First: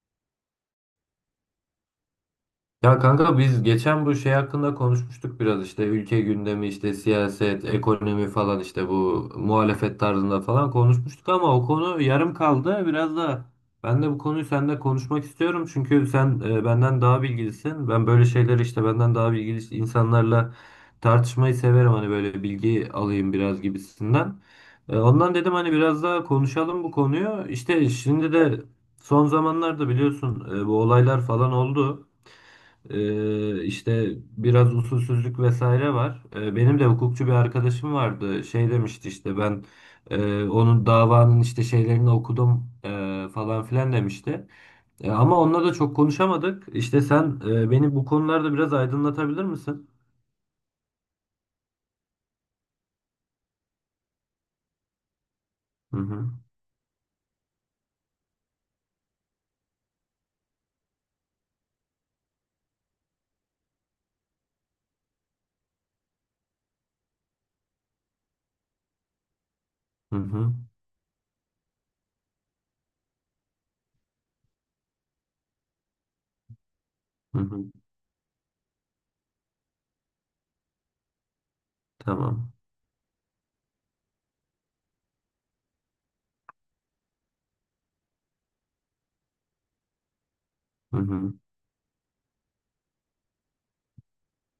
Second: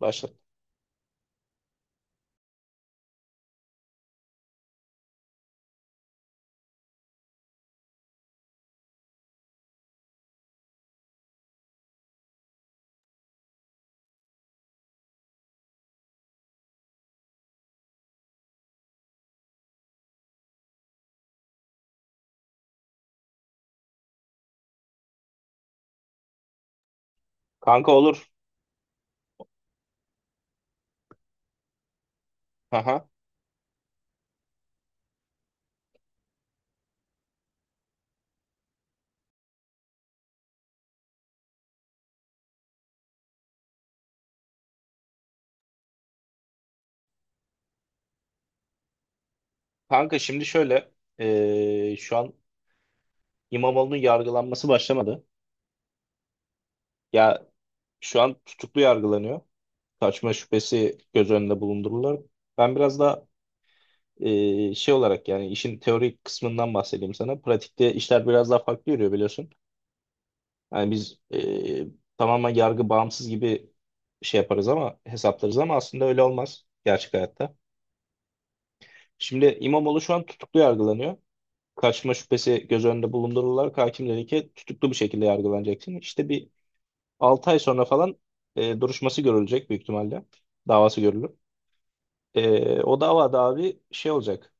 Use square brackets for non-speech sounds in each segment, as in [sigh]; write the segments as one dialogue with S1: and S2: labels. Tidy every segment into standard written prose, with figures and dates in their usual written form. S1: Başla.
S2: Ya kanka biz geçen bu şey hakkında konuşmuştuk biraz işte ülke gündemi işte siyaset, ekonomi falan işte bu muhalefet tarzında falan konuşmuştuk ama o konu yarım kaldı. Biraz da ben de bu konuyu seninle konuşmak istiyorum çünkü sen benden daha bilgilisin. Ben böyle şeyleri işte benden daha bilgili insanlarla tartışmayı severim, hani böyle bilgi alayım biraz gibisinden. Ondan dedim, hani biraz daha konuşalım bu konuyu. İşte
S1: Kanka olur.
S2: şimdi de son zamanlarda biliyorsun, bu olaylar falan oldu.
S1: Aha.
S2: İşte biraz usulsüzlük vesaire var. Benim de hukukçu bir arkadaşım vardı. Şey demişti, işte ben onun davanın işte şeylerini okudum falan filan demişti. Ama onunla da çok konuşamadık. İşte sen beni bu konularda biraz aydınlatabilir misin?
S1: Kanka şimdi şöyle şu an İmamoğlu'nun yargılanması başlamadı.
S2: Hı hı.
S1: Ya şu an tutuklu yargılanıyor. Kaçma şüphesi göz önünde bulundurulur. Ben biraz daha şey olarak yani işin teorik kısmından bahsedeyim sana. Pratikte işler biraz daha farklı yürüyor biliyorsun.
S2: Hı hı.
S1: Yani biz tamamen yargı bağımsız gibi şey yaparız ama hesaplarız ama aslında öyle olmaz gerçek
S2: Hı
S1: hayatta.
S2: hı.
S1: Şimdi İmamoğlu şu an tutuklu yargılanıyor. Kaçma
S2: Tamam.
S1: şüphesi göz önünde bulundurularak hakim dedi ki tutuklu bir şekilde yargılanacaksın. İşte bir 6 ay sonra falan duruşması görülecek büyük ihtimalle.
S2: Hı
S1: Davası görülür.
S2: hı.
S1: O davada abi şey olacak.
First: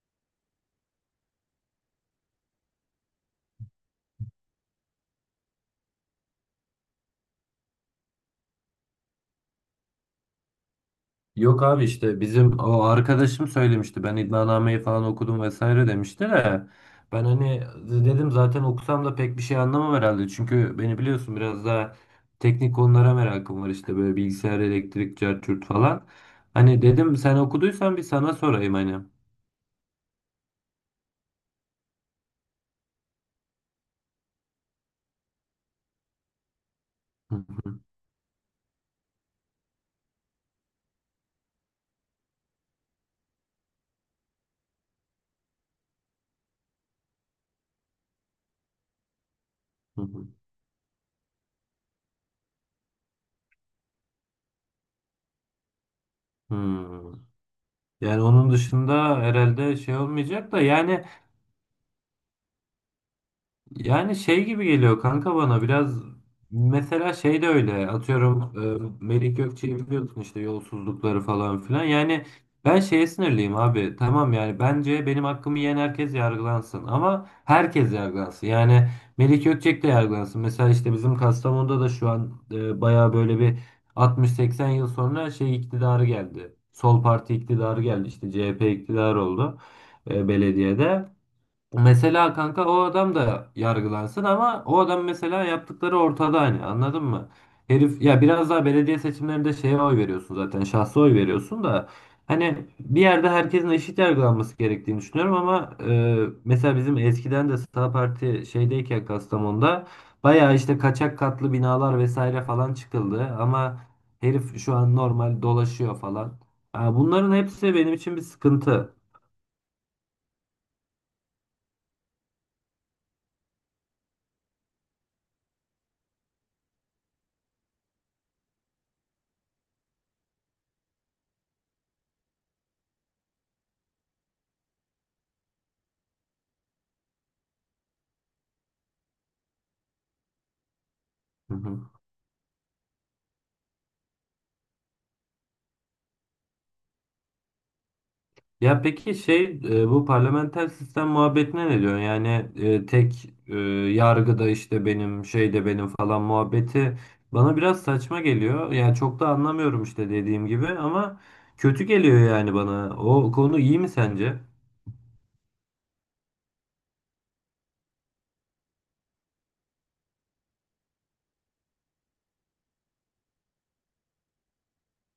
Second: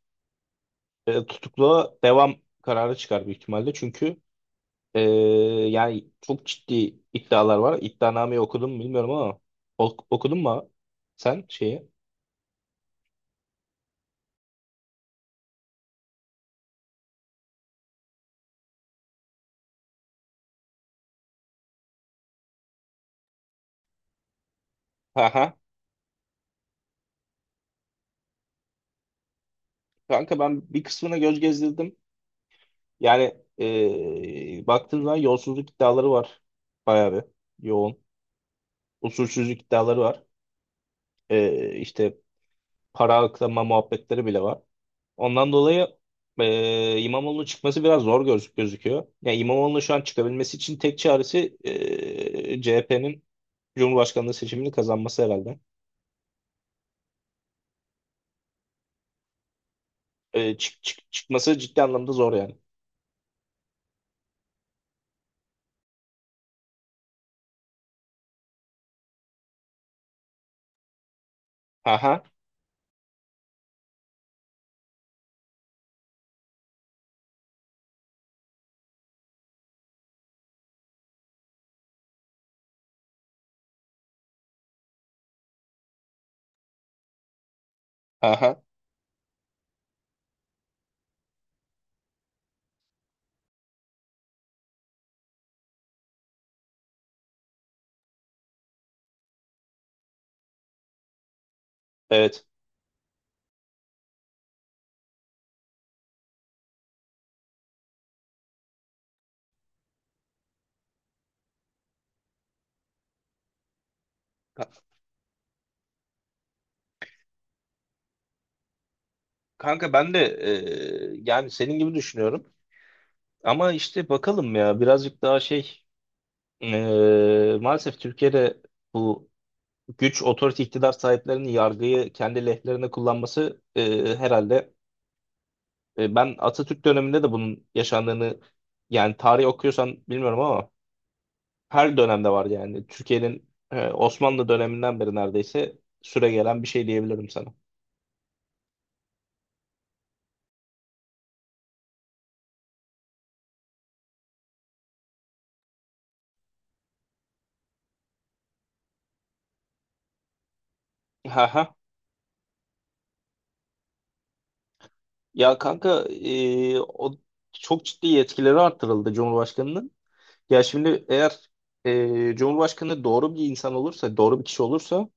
S1: Tutukluğa devam kararı çıkar büyük ihtimalle. Çünkü e, yani çok ciddi iddialar var. İddianameyi okudun mu bilmiyorum ama okudun mu sen
S2: Yok abi,
S1: şeyi?
S2: işte bizim o arkadaşım söylemişti. Ben iddianameyi falan okudum vesaire demişti de, ben hani dedim zaten okusam da pek bir şey anlamam herhalde. Çünkü beni biliyorsun, biraz daha teknik konulara merakım var, işte böyle bilgisayar, elektrik, cart
S1: Aha.
S2: curt falan. Hani dedim sen okuduysan bir sana sorayım hani. [laughs]
S1: Kanka ben bir kısmına göz gezdirdim. Yani baktığın zaman yolsuzluk iddiaları var. Bayağı bir
S2: Hı
S1: yoğun. Usulsüzlük iddiaları var. İşte para aklama muhabbetleri bile var. Ondan dolayı İmamoğlu'nun çıkması biraz zor gözüküyor. Yani İmamoğlu'nun şu an
S2: hı.
S1: çıkabilmesi için tek çaresi CHP'nin Cumhurbaşkanlığı seçimini kazanması herhalde.
S2: Hmm. Yani onun dışında herhalde şey olmayacak
S1: E,
S2: da,
S1: çık,
S2: yani
S1: çık, çıkması ciddi anlamda zor yani.
S2: yani şey gibi geliyor kanka bana biraz, mesela şey de öyle, atıyorum, Melih Gökçe'yi biliyorsun işte, yolsuzlukları falan filan.
S1: Aha,
S2: Yani ben şeye sinirliyim abi, tamam, yani bence benim hakkımı yiyen herkes yargılansın ama herkes yargılansın yani. Melih Gökçek de yargılansın mesela, işte bizim Kastamonu'da da şu an baya böyle bir 60-80 yıl sonra şey iktidarı geldi, Sol Parti iktidarı geldi, işte
S1: aha,
S2: CHP iktidarı oldu belediyede. Mesela kanka o adam da yargılansın ama o adam mesela, yaptıkları ortada, hani anladın mı? Herif ya, biraz daha belediye seçimlerinde şeye oy veriyorsun, zaten şahsa oy veriyorsun da
S1: evet.
S2: hani bir yerde herkesin eşit yargılanması gerektiğini düşünüyorum ama mesela bizim eskiden de Sağ Parti şeydeyken Kastamonu'da bayağı işte kaçak katlı binalar vesaire falan çıkıldı ama herif
S1: Ka-
S2: şu an normal dolaşıyor falan. Ha, bunların hepsi benim için bir sıkıntı.
S1: Kanka ben de yani senin gibi düşünüyorum. Ama işte bakalım ya birazcık daha şey maalesef Türkiye'de bu güç otorite iktidar sahiplerinin yargıyı kendi lehlerine kullanması herhalde ben Atatürk döneminde de bunun yaşandığını yani tarih okuyorsan bilmiyorum ama
S2: Hı hı.
S1: her dönemde var yani Türkiye'nin Osmanlı döneminden beri neredeyse süregelen bir şey diyebilirim sana.
S2: Ya peki şey, bu parlamenter sistem muhabbetine ne diyorsun? Yani tek, yargıda işte benim şey de benim falan muhabbeti bana biraz saçma geliyor. Yani çok da anlamıyorum işte, dediğim gibi, ama
S1: Ha ha.
S2: kötü geliyor yani bana. O konu iyi mi sence?
S1: Ya kanka o çok ciddi yetkileri arttırıldı Cumhurbaşkanının. Ya şimdi eğer Cumhurbaşkanı doğru bir insan olursa, doğru bir kişi olursa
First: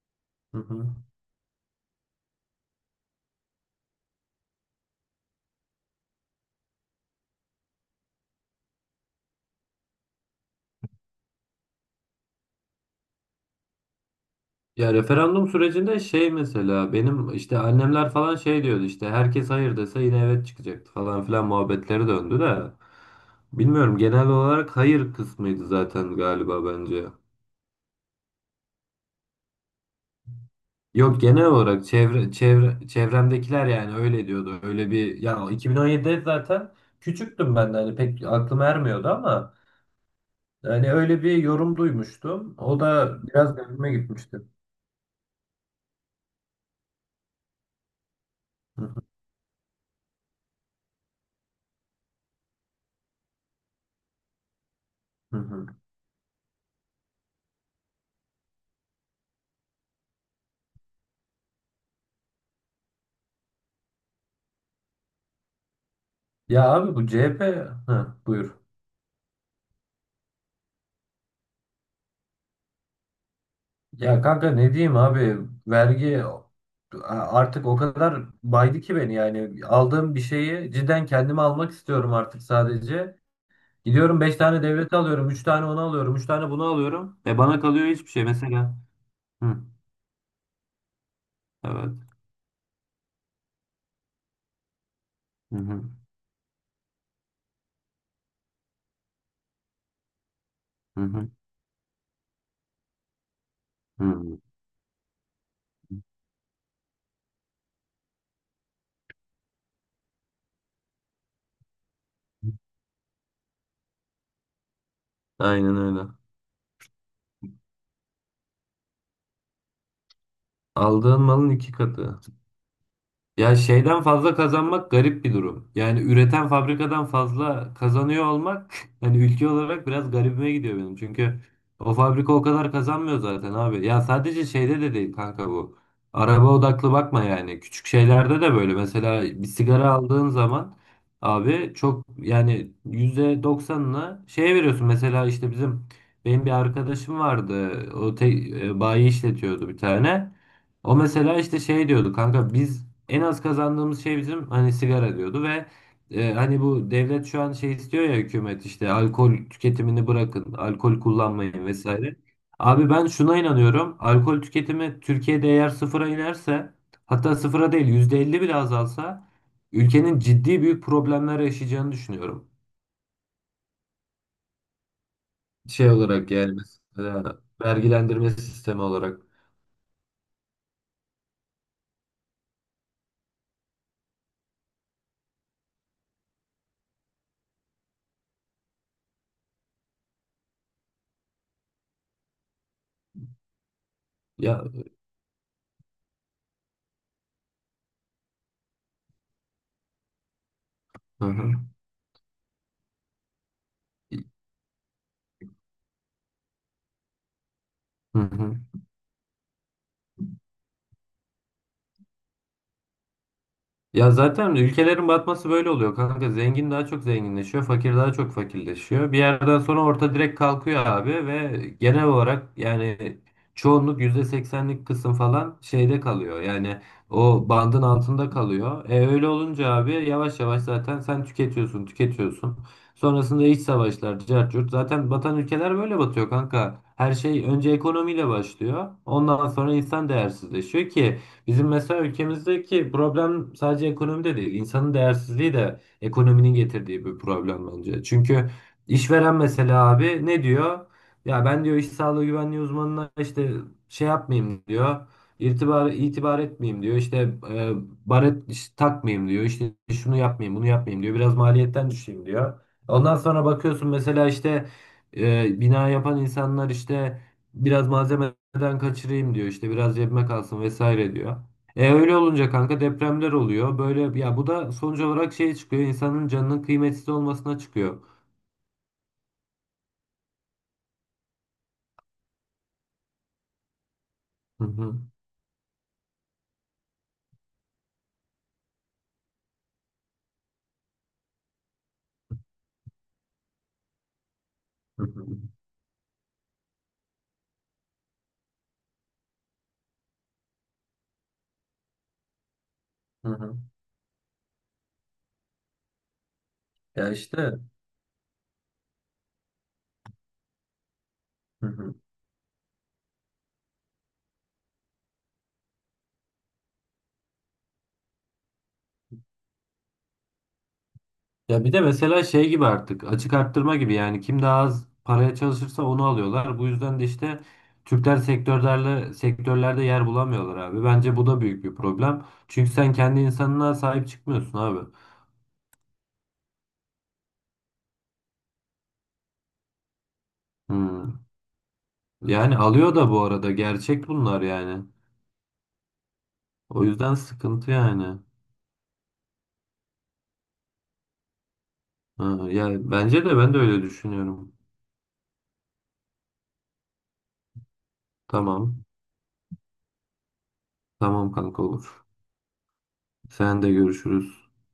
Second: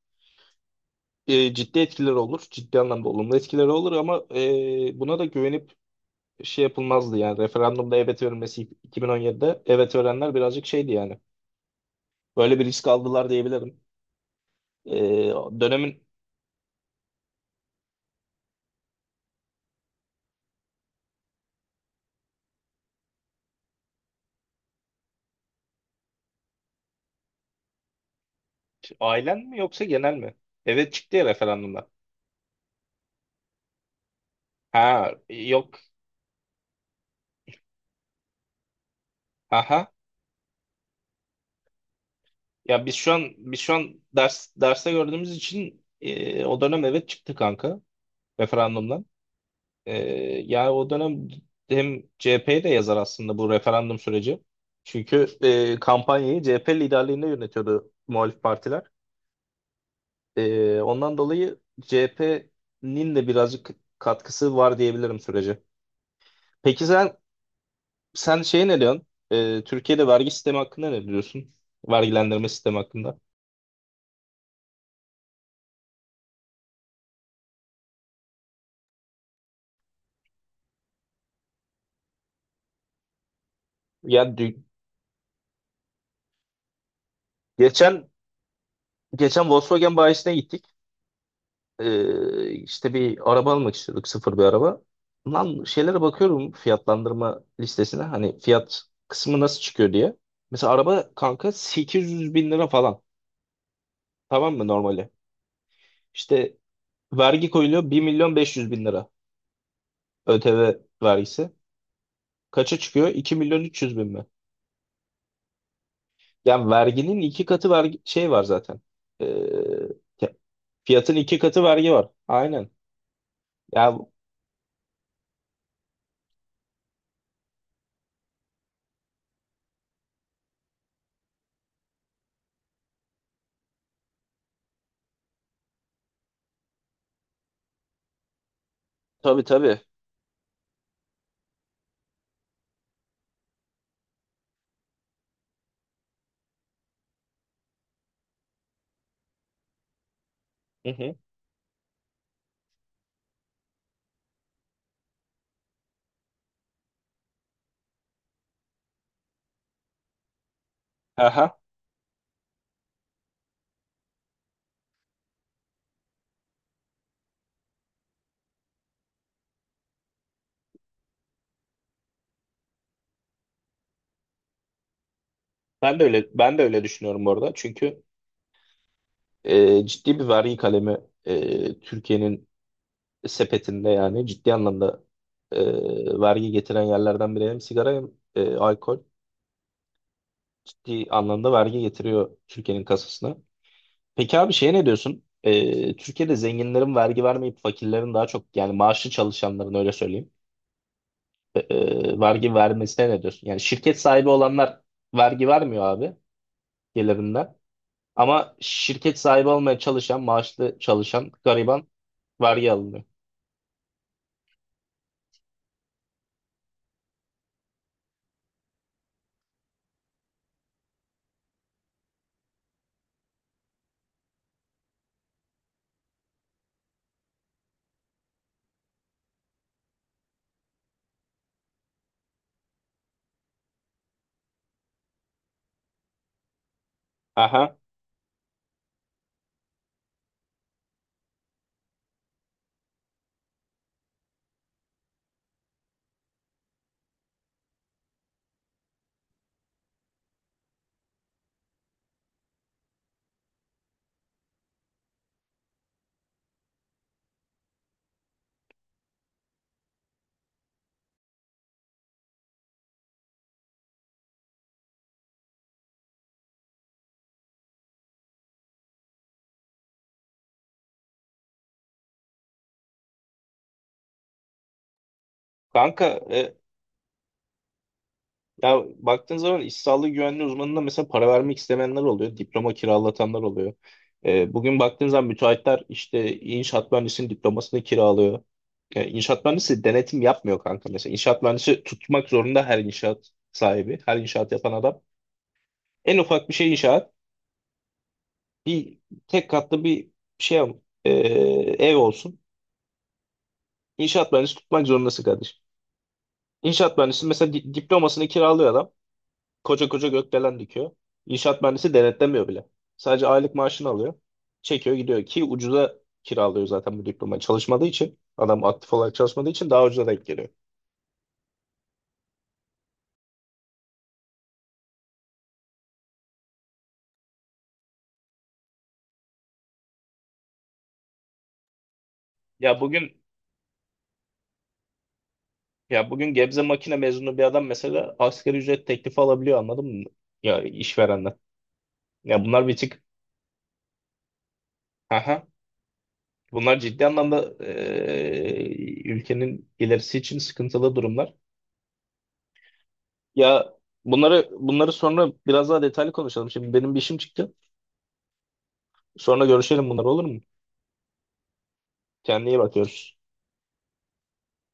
S2: Hı hı.
S1: ciddi etkileri olur. Ciddi anlamda olumlu etkileri olur ama buna da güvenip şey yapılmazdı yani. Referandumda evet verilmesi 2017'de evet verenler birazcık şeydi yani. Böyle bir risk aldılar diyebilirim.
S2: Ya
S1: E,
S2: referandum sürecinde
S1: Dönemin
S2: şey, mesela benim işte annemler falan şey diyordu, işte herkes hayır dese yine evet çıkacaktı falan filan muhabbetleri döndü de. Bilmiyorum, genel olarak hayır kısmıydı zaten galiba bence.
S1: ailen mi yoksa genel mi? Evet çıktı
S2: Yok,
S1: ya
S2: genel olarak
S1: referandumda.
S2: çevre, çevremdekiler yani öyle diyordu. Öyle
S1: Ha
S2: bir, ya
S1: yok.
S2: 2017'de zaten küçüktüm ben de, hani pek aklım ermiyordu ama
S1: Aha.
S2: hani öyle bir yorum duymuştum. O
S1: Ya biz şu
S2: da
S1: an
S2: biraz
S1: biz şu
S2: garibime
S1: an
S2: gitmişti.
S1: derste gördüğümüz için o dönem evet çıktı kanka
S2: Hı hı.
S1: referandumdan. Ee, Yani o dönem hem CHP'ye de yazar aslında bu referandum süreci. Çünkü
S2: Hı hı.
S1: kampanyayı CHP liderliğinde yönetiyordu muhalif partiler. Ondan dolayı CHP'nin de birazcık katkısı var diyebilirim sürece.
S2: Ya
S1: Peki
S2: abi bu
S1: sen
S2: CHP, hı,
S1: sen
S2: buyur.
S1: şey ne diyorsun? Türkiye'de vergi sistemi hakkında ne diyorsun? Vergilendirme sistemi hakkında.
S2: Ya kanka ne diyeyim abi, vergi artık o kadar baydı ki beni, yani aldığım bir şeyi cidden kendime almak istiyorum artık, sadece. Gidiyorum,
S1: Ya
S2: 5 tane devleti alıyorum. Üç tane onu alıyorum. Üç tane bunu alıyorum. E bana kalıyor
S1: geçen
S2: hiçbir şey. Mesela.
S1: geçen
S2: Hı,
S1: Volkswagen bayisine gittik.
S2: evet.
S1: İşte bir araba almak istiyorduk sıfır bir araba.
S2: Hı
S1: Lan
S2: hı.
S1: şeylere bakıyorum fiyatlandırma listesine hani fiyat kısmı nasıl çıkıyor diye. Mesela
S2: Hı
S1: araba
S2: hı.
S1: kanka 800 bin lira falan
S2: Hı.
S1: tamam mı normali? İşte vergi koyuluyor 1 milyon 500 bin lira ÖTV vergisi. Kaça çıkıyor? 2 milyon 300 bin mi?
S2: Aynen öyle.
S1: Yani verginin iki katı vergi şey var zaten. Ee, Fiyatın
S2: Aldığın
S1: iki
S2: malın
S1: katı
S2: iki
S1: vergi var.
S2: katı.
S1: Aynen.
S2: Ya
S1: Ya
S2: şeyden fazla kazanmak garip bir durum. Yani üreten fabrikadan fazla kazanıyor olmak [laughs] hani ülke olarak biraz garibime gidiyor benim. Çünkü o fabrika o kadar kazanmıyor zaten abi. Ya sadece şeyde de değil kanka bu. Araba odaklı bakma yani. Küçük şeylerde de böyle. Mesela
S1: tabii
S2: bir
S1: tabii.
S2: sigara aldığın zaman abi, çok yani %90'ına şey veriyorsun. Mesela işte bizim, benim bir arkadaşım vardı. O bayi işletiyordu bir tane.
S1: Hı
S2: O
S1: hı.
S2: mesela işte şey diyordu kanka, biz en az kazandığımız şey bizim hani sigara diyordu ve hani bu devlet şu an şey istiyor ya, hükümet işte alkol tüketimini bırakın, alkol
S1: Aha,
S2: kullanmayın vesaire. Abi ben şuna inanıyorum. Alkol tüketimi Türkiye'de eğer sıfıra inerse, hatta sıfıra değil, %50 bile azalsa ülkenin ciddi büyük problemler yaşayacağını düşünüyorum. Şey
S1: Ben de öyle
S2: olarak
S1: ben
S2: yani,
S1: de öyle düşünüyorum bu
S2: mesela
S1: arada. Çünkü
S2: vergilendirme sistemi olarak.
S1: ciddi bir vergi kalemi Türkiye'nin sepetinde yani ciddi anlamda vergi getiren yerlerden biri hem sigara hem alkol ciddi anlamda vergi getiriyor Türkiye'nin kasasına. Peki abi
S2: Ya
S1: şeye ne diyorsun? Türkiye'de zenginlerin vergi vermeyip fakirlerin daha çok yani maaşlı çalışanların öyle söyleyeyim
S2: hı hı.
S1: vergi vermesine ne diyorsun? Yani şirket sahibi olanlar vergi vermiyor abi gelirinden.
S2: Hı
S1: Ama
S2: hı.
S1: şirket sahibi olmaya çalışan, maaşlı çalışan gariban vergi alınıyor.
S2: Ya zaten ülkelerin batması böyle oluyor kanka. Zengin daha çok zenginleşiyor, fakir daha çok fakirleşiyor. Bir yerden sonra orta direkt kalkıyor abi ve genel olarak yani çoğunluk %80'lik kısım falan şeyde kalıyor. Yani o bandın altında kalıyor. E öyle olunca abi, yavaş yavaş zaten sen tüketiyorsun, tüketiyorsun. Sonrasında iç savaşlar, cart curt. Zaten batan ülkeler böyle batıyor kanka. Her şey önce
S1: Aha.
S2: ekonomiyle başlıyor. Ondan sonra insan değersizleşiyor ki bizim mesela ülkemizdeki problem sadece ekonomi de değil. İnsanın değersizliği de ekonominin getirdiği bir problem bence. Çünkü işveren mesela abi ne diyor? Ya ben diyor, iş sağlığı güvenliği uzmanına işte şey yapmayayım diyor. İtibar etmeyeyim diyor. İşte e, baret takmayayım diyor. İşte şunu yapmayayım, bunu yapmayayım diyor. Biraz maliyetten düşeyim diyor. Ondan sonra bakıyorsun, mesela işte bina yapan insanlar, işte biraz malzemeden kaçırayım diyor, işte biraz cebime kalsın vesaire diyor. E öyle olunca kanka depremler oluyor. Böyle, ya bu da sonuç olarak şeye çıkıyor.
S1: Kanka
S2: İnsanın canının kıymetsiz olmasına çıkıyor.
S1: ya baktığın zaman iş sağlığı güvenliği uzmanına mesela para vermek istemeyenler oluyor. Diploma kiralatanlar oluyor.
S2: Hı
S1: Bugün
S2: hı.
S1: baktığın zaman müteahhitler işte inşaat mühendisinin diplomasını kiralıyor. İnşaat mühendisi denetim yapmıyor kanka mesela. İnşaat mühendisi tutmak zorunda her inşaat sahibi, her inşaat yapan adam.
S2: Hı hı.
S1: En ufak bir şey inşaat. Bir tek katlı bir şey e, ev olsun.
S2: Hı hı.
S1: İnşaat mühendisi tutmak zorundasın kardeşim. İnşaat
S2: Ya
S1: mühendisi mesela
S2: işte.
S1: diplomasını kiralıyor adam. Koca koca gökdelen dikiyor. İnşaat
S2: Hı
S1: mühendisi
S2: hı.
S1: denetlemiyor bile. Sadece aylık maaşını alıyor. Çekiyor gidiyor ki ucuza kiralıyor zaten bu diplomayı. Çalışmadığı için adam aktif olarak çalışmadığı için daha ucuza denk geliyor.
S2: Ya bir de mesela şey gibi, artık açık arttırma gibi, yani kim daha az paraya çalışırsa onu alıyorlar. Bu yüzden de işte Türkler sektörlerde yer bulamıyorlar abi. Bence bu da büyük bir problem. Çünkü
S1: Ya
S2: sen kendi
S1: bugün
S2: insanına sahip çıkmıyorsun abi.
S1: ya bugün Gebze makine mezunu bir adam mesela asgari ücret teklifi alabiliyor anladın mı? Ya
S2: Hı.
S1: işverenden. Ya
S2: Yani
S1: bunlar bir
S2: alıyor
S1: tık
S2: da bu arada, gerçek bunlar yani.
S1: aha. Bunlar
S2: O
S1: ciddi
S2: yüzden
S1: anlamda
S2: sıkıntı yani.
S1: ülkenin ilerisi için sıkıntılı durumlar.
S2: Ha, ya bence de, ben de
S1: Ya
S2: öyle
S1: bunları
S2: düşünüyorum.
S1: bunları sonra biraz daha detaylı konuşalım. Şimdi benim bir işim çıktı.
S2: Tamam.
S1: Sonra görüşelim bunlar olur mu?
S2: Tamam kanka, olur.
S1: Kendine iyi bakıyoruz.
S2: Sen de görüşürüz.